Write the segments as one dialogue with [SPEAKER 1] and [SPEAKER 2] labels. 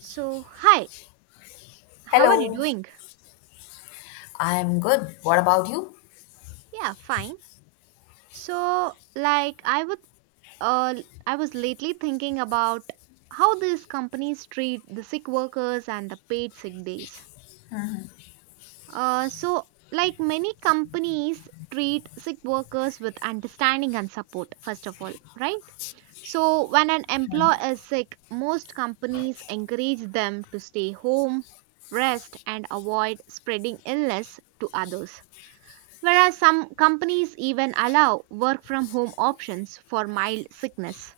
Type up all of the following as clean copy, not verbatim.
[SPEAKER 1] So, hi, how are you
[SPEAKER 2] Hello,
[SPEAKER 1] doing?
[SPEAKER 2] I'm good. What about you?
[SPEAKER 1] Yeah, fine. So, like I would uh I was lately thinking about how these companies treat the sick workers and the paid sick days. So, like, many companies treat sick workers with understanding and support first of all, right? So, when an employee is sick, most companies encourage them to stay home, rest and avoid spreading illness to others, whereas some companies even allow work from home options for mild sickness.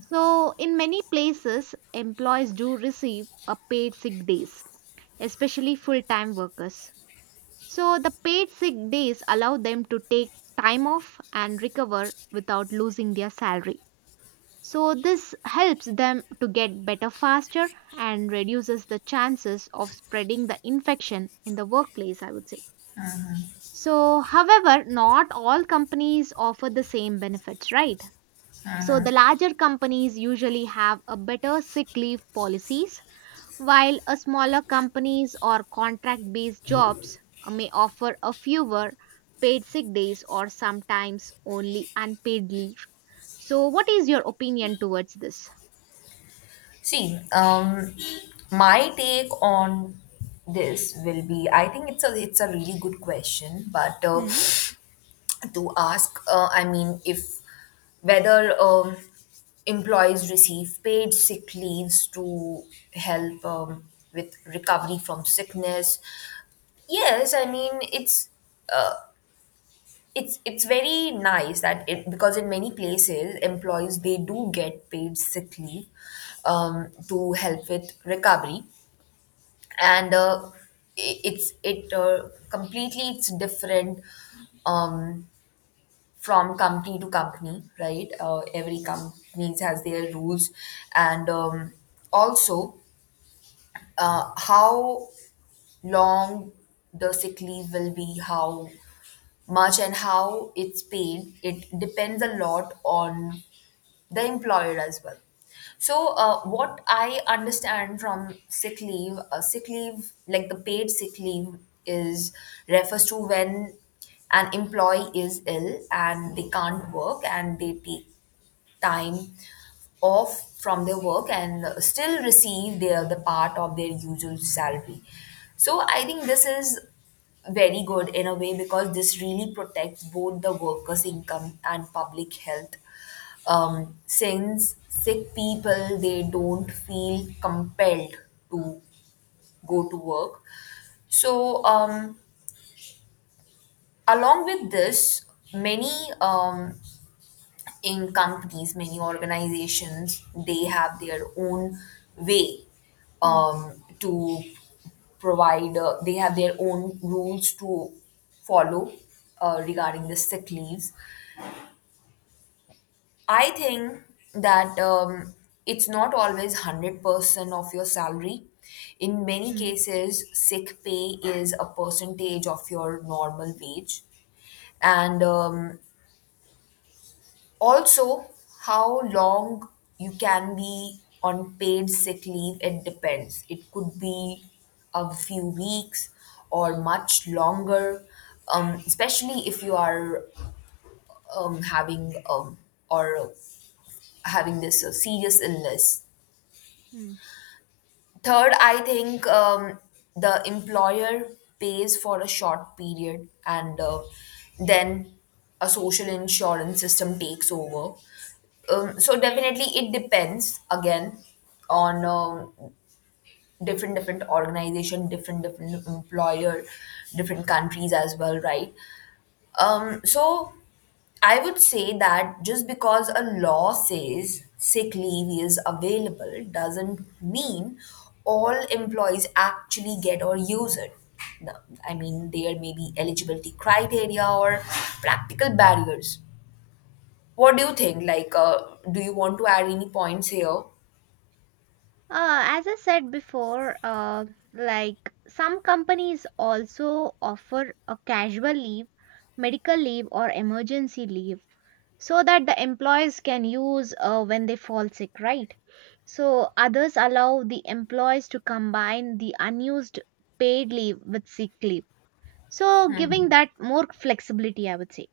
[SPEAKER 1] So, in many places, employees do receive a paid sick days, especially full time workers. So, the paid sick days allow them to take time off and recover without losing their salary. So, this helps them to get better faster and reduces the chances of spreading the infection in the workplace, I would say. So, however, not all companies offer the same benefits, right? So, the larger companies usually have a better sick leave policies, while a smaller companies or contract based jobs may offer a fewer paid sick days or sometimes only unpaid leave. So, what is your opinion towards this?
[SPEAKER 2] See, my take on this will be I think it's a really good question, but
[SPEAKER 1] Hmm.
[SPEAKER 2] to ask, I mean, if whether employees receive paid sick leaves to help with recovery from sickness, yes, I mean it's. uh, It's it's very nice that it because in many places employees they do get paid sick leave to help with recovery and I- it's it completely it's different um, from company to company, right. Every company has their rules and also how long the sick leave will be, how much and how it's paid. It depends a lot on the employer as well. So, what I understand from sick leave, like the paid sick leave, is refers to when an employee is ill and they can't work and they take time off from their work and still receive their the part of their usual salary. So I think this is very good in a way, because this really protects both the workers income and public health, since sick people they don't feel compelled to go to work. So along with this, many um, in companies, many organizations, they have their own way
[SPEAKER 1] Hmm,
[SPEAKER 2] to provide, they have their own rules to follow regarding the sick leaves. I think that it's not always 100% of your salary. In many
[SPEAKER 1] hmm,
[SPEAKER 2] cases, sick pay is a percentage of your normal wage, and also, how long you can be on paid sick leave, it depends. It could be a few weeks or much longer, especially if you are um, having um, or having this serious illness.
[SPEAKER 1] hmm.
[SPEAKER 2] Third, I think the employer pays for a short period, and then a social insurance system takes over. So definitely it depends again on different different organization, different different employer, different countries as well, right? So I would say that just because a law says sick leave is available doesn't mean all employees actually get or use it. No, I mean, there may be eligibility criteria or practical barriers. What do you think? Like, do you want to add any points here?
[SPEAKER 1] As I said before, like some companies also offer a casual leave, medical leave, or emergency leave so that the employees can use when they fall sick, right? So others allow the employees to combine the unused paid leave with sick leave. So giving that more flexibility, I would say.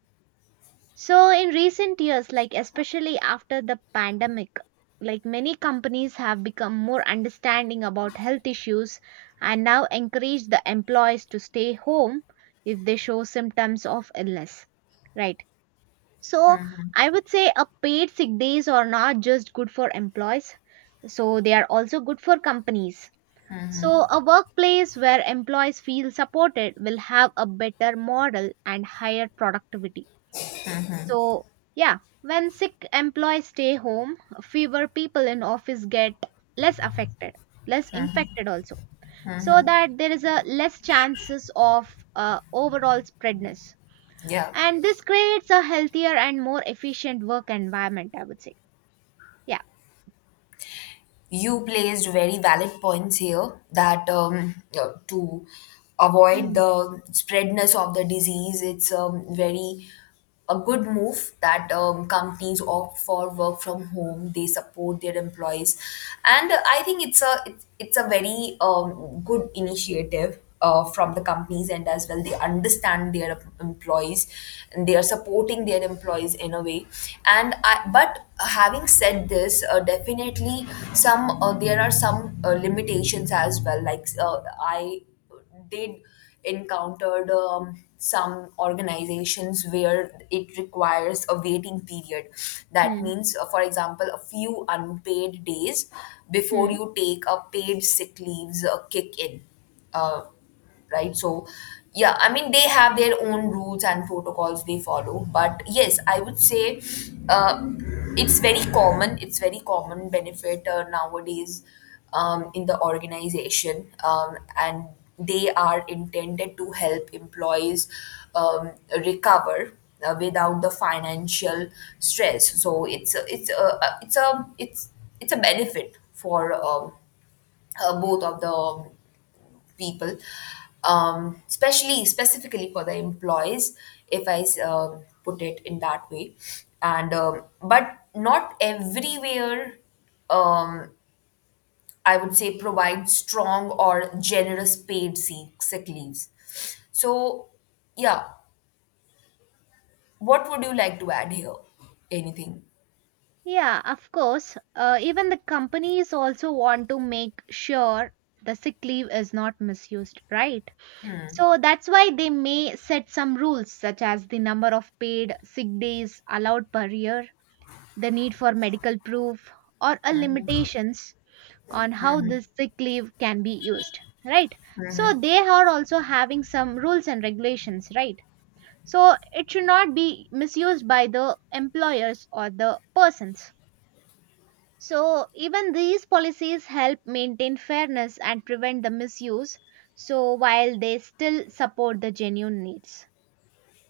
[SPEAKER 1] So, in recent years, like especially after the pandemic, like many companies have become more understanding about health issues and now encourage the employees to stay home if they show symptoms of illness. Right. So, I would say a paid sick days are not just good for employees, so they are also good for companies. So, a workplace where employees feel supported will have a better model and higher productivity. So, yeah, when sick employees stay home, fewer people in office get less affected, less infected also. So that there is a less chances of overall spreadness.
[SPEAKER 2] Yeah.
[SPEAKER 1] And this creates a healthier and more efficient work environment, I would say. Yeah.
[SPEAKER 2] You placed very valid points here, that to avoid
[SPEAKER 1] Mm.
[SPEAKER 2] the spreadness of the disease, it's very a good move that companies opt for work from home, they support their employees. And I think it's a very good initiative from the companies end as well. They understand their employees and they are supporting their employees in a way. And I, but having said this, definitely some there are some limitations as well. Like I did encountered some organizations where it requires a waiting period. That
[SPEAKER 1] Hmm.
[SPEAKER 2] means, for example, a few unpaid days before
[SPEAKER 1] Hmm.
[SPEAKER 2] you take a paid sick leaves kick in, uh, right? So, yeah, I mean, they have their own rules and protocols they follow. But yes, I would say uh, it's very common. It's very common benefit nowadays in the organization, and they are intended to help employees um, recover, without the financial stress. So it's a, it's a, it's a it's it's a benefit for both of the people, especially specifically for the employees, if I put it in that way. And but not everywhere, um, I would say, provide strong or generous paid sick leaves. So, yeah, what would you like to add here? Anything?
[SPEAKER 1] Yeah, of course. Even the companies also want to make sure the sick leave is not misused, right? So that's why they may set some rules such as the number of paid sick days allowed per year, the need for medical proof, or a limitations on how this sick leave can be used, right? So they are also having some rules and regulations, right? So it should not be misused by the employers or the persons. So even these policies help maintain fairness and prevent the misuse, so while they still support the genuine needs.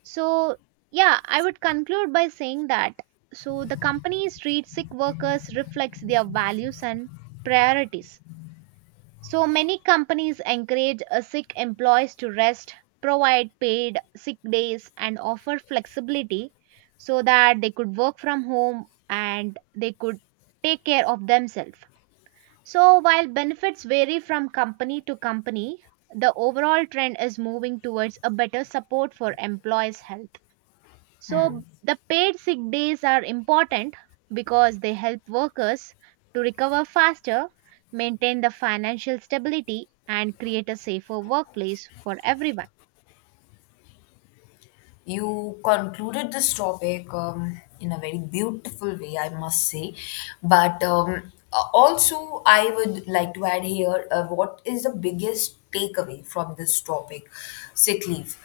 [SPEAKER 1] So, yeah, I would conclude by saying that so the companies treat sick workers reflects their values and priorities. So many companies encourage sick employees to rest, provide paid sick days and offer flexibility so that they could work from home and they could take care of themselves. So while benefits vary from company to company, the overall trend is moving towards a better support for employees' health. So, the paid sick days are important because they help workers to recover faster, maintain the financial stability, and create a safer workplace for everyone.
[SPEAKER 2] You concluded this topic in a very beautiful way, I must say. But also, I would like to add here what is the biggest takeaway from this topic, sick leave.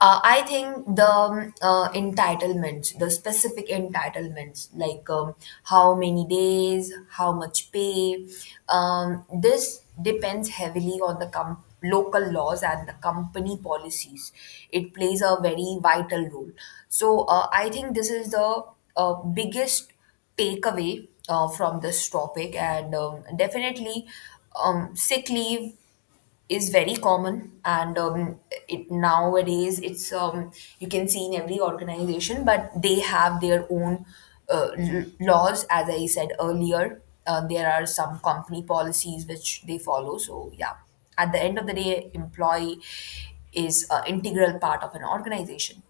[SPEAKER 2] I think the entitlements, the specific entitlements, like how many days, how much pay, this depends heavily on the company local laws and the company policies. It plays a very vital role. So I think this is the biggest takeaway from this topic, and definitely sick leave is very common, and it nowadays it's you can see in every organization, but they have their own laws. As I said earlier, there are some company policies which they follow. So yeah, at the end of the day, employee is an integral part of an organization.